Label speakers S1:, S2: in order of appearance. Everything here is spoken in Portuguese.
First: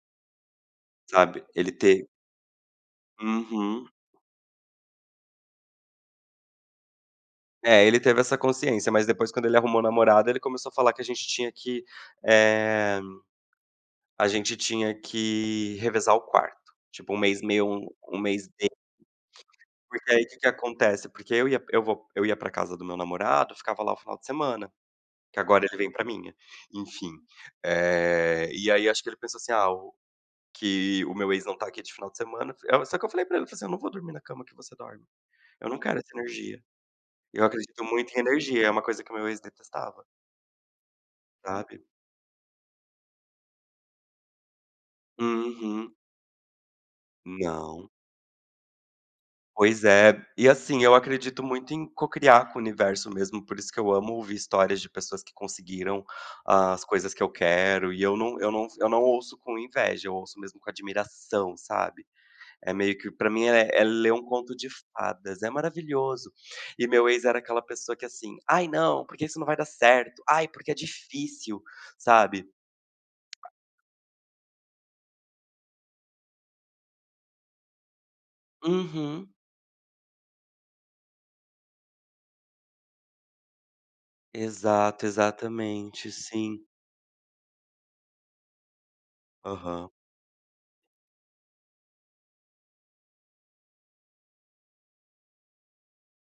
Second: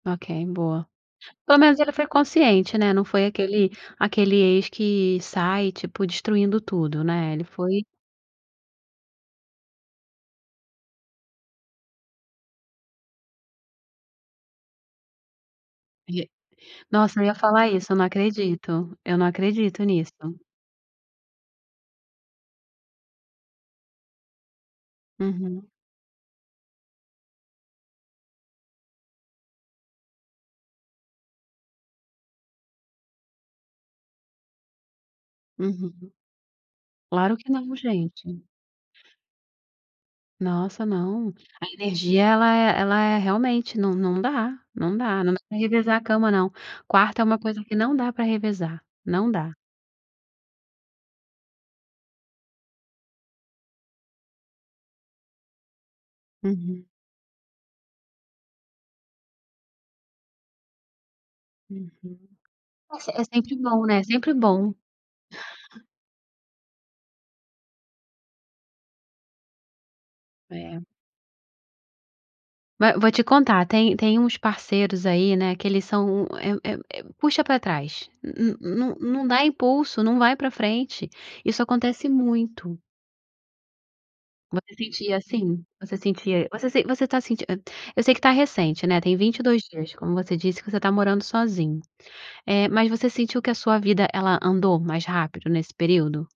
S1: Ok, boa,
S2: Sabe,
S1: pelo
S2: ele
S1: menos ele foi
S2: ter
S1: consciente, né, não foi aquele
S2: Uhum.
S1: aquele ex que sai tipo destruindo tudo, né, ele foi
S2: É ele teve essa consciência, mas depois quando ele arrumou namorada ele começou a falar que a gente tinha que, eh, a gente tinha que revezar o
S1: E,
S2: quarto, tipo 1
S1: nossa, eu ia
S2: mês
S1: falar
S2: meu,
S1: isso, eu não
S2: 1 mês dele.
S1: acredito, eu não acredito nisso.
S2: Porque aí o que que acontece, porque eu ia, eu vou, eu ia pra casa do meu namorado, ficava lá o final de semana, que
S1: Uhum.
S2: agora ele vem pra minha, enfim, eh, e aí acho que ele pensou, assim: "Ah o, que o meu ex não está aqui de final de semana", só que eu falei pra ele, eu falei assim: "Eu não vou dormir na cama que você dorme, eu não quero
S1: Uhum.
S2: essa energia".
S1: Claro
S2: Eu
S1: que não
S2: acredito muito em
S1: gente.
S2: energia, uma coisa que o meu ex detestava.
S1: Nossa não, a
S2: Sabe?
S1: energia ela é ela é realmente não não dá não dá não dá pra
S2: Uhum.
S1: revezar a cama não, quarto é uma coisa que
S2: Não.
S1: não dá pra revezar, não dá.
S2: Pois é, e assim eu acredito muito em cocriar com o universo mesmo por isso que eu amo ouvir histórias de pessoas que conseguiram
S1: Uhum.
S2: as coisas que eu quero, e eu não eu não eu não ouço com inveja, eu ouço mesmo com admiração sabe?
S1: Uhum,
S2: É meio
S1: é se
S2: que
S1: é
S2: pra mim
S1: sempre
S2: é é
S1: bom, né,
S2: ler um
S1: sempre
S2: conto de
S1: bom.
S2: fadas, é maravilhoso, e meu ex era aquela pessoa que, assim: "Ai não, porque isso não vai dar certo, ai porque é
S1: É.
S2: difícil", sabe.
S1: Va vou te contar, tem tem uns parceiros aí, né, que eles são é um é um é um puxa pra trás, no no no não
S2: Uhum.
S1: dá impulso, não vai pra frente, isso acontece muito. Você
S2: Exato,
S1: sentia assim, você
S2: exatamente,
S1: sentia,
S2: sim.
S1: você você tá senti eu sei que está recente, né, tem 22
S2: Aham.
S1: dias como você disse que você tá morando sozinho, eh, mas você sentiu que a sua vida ela andou mais rápido nesse período?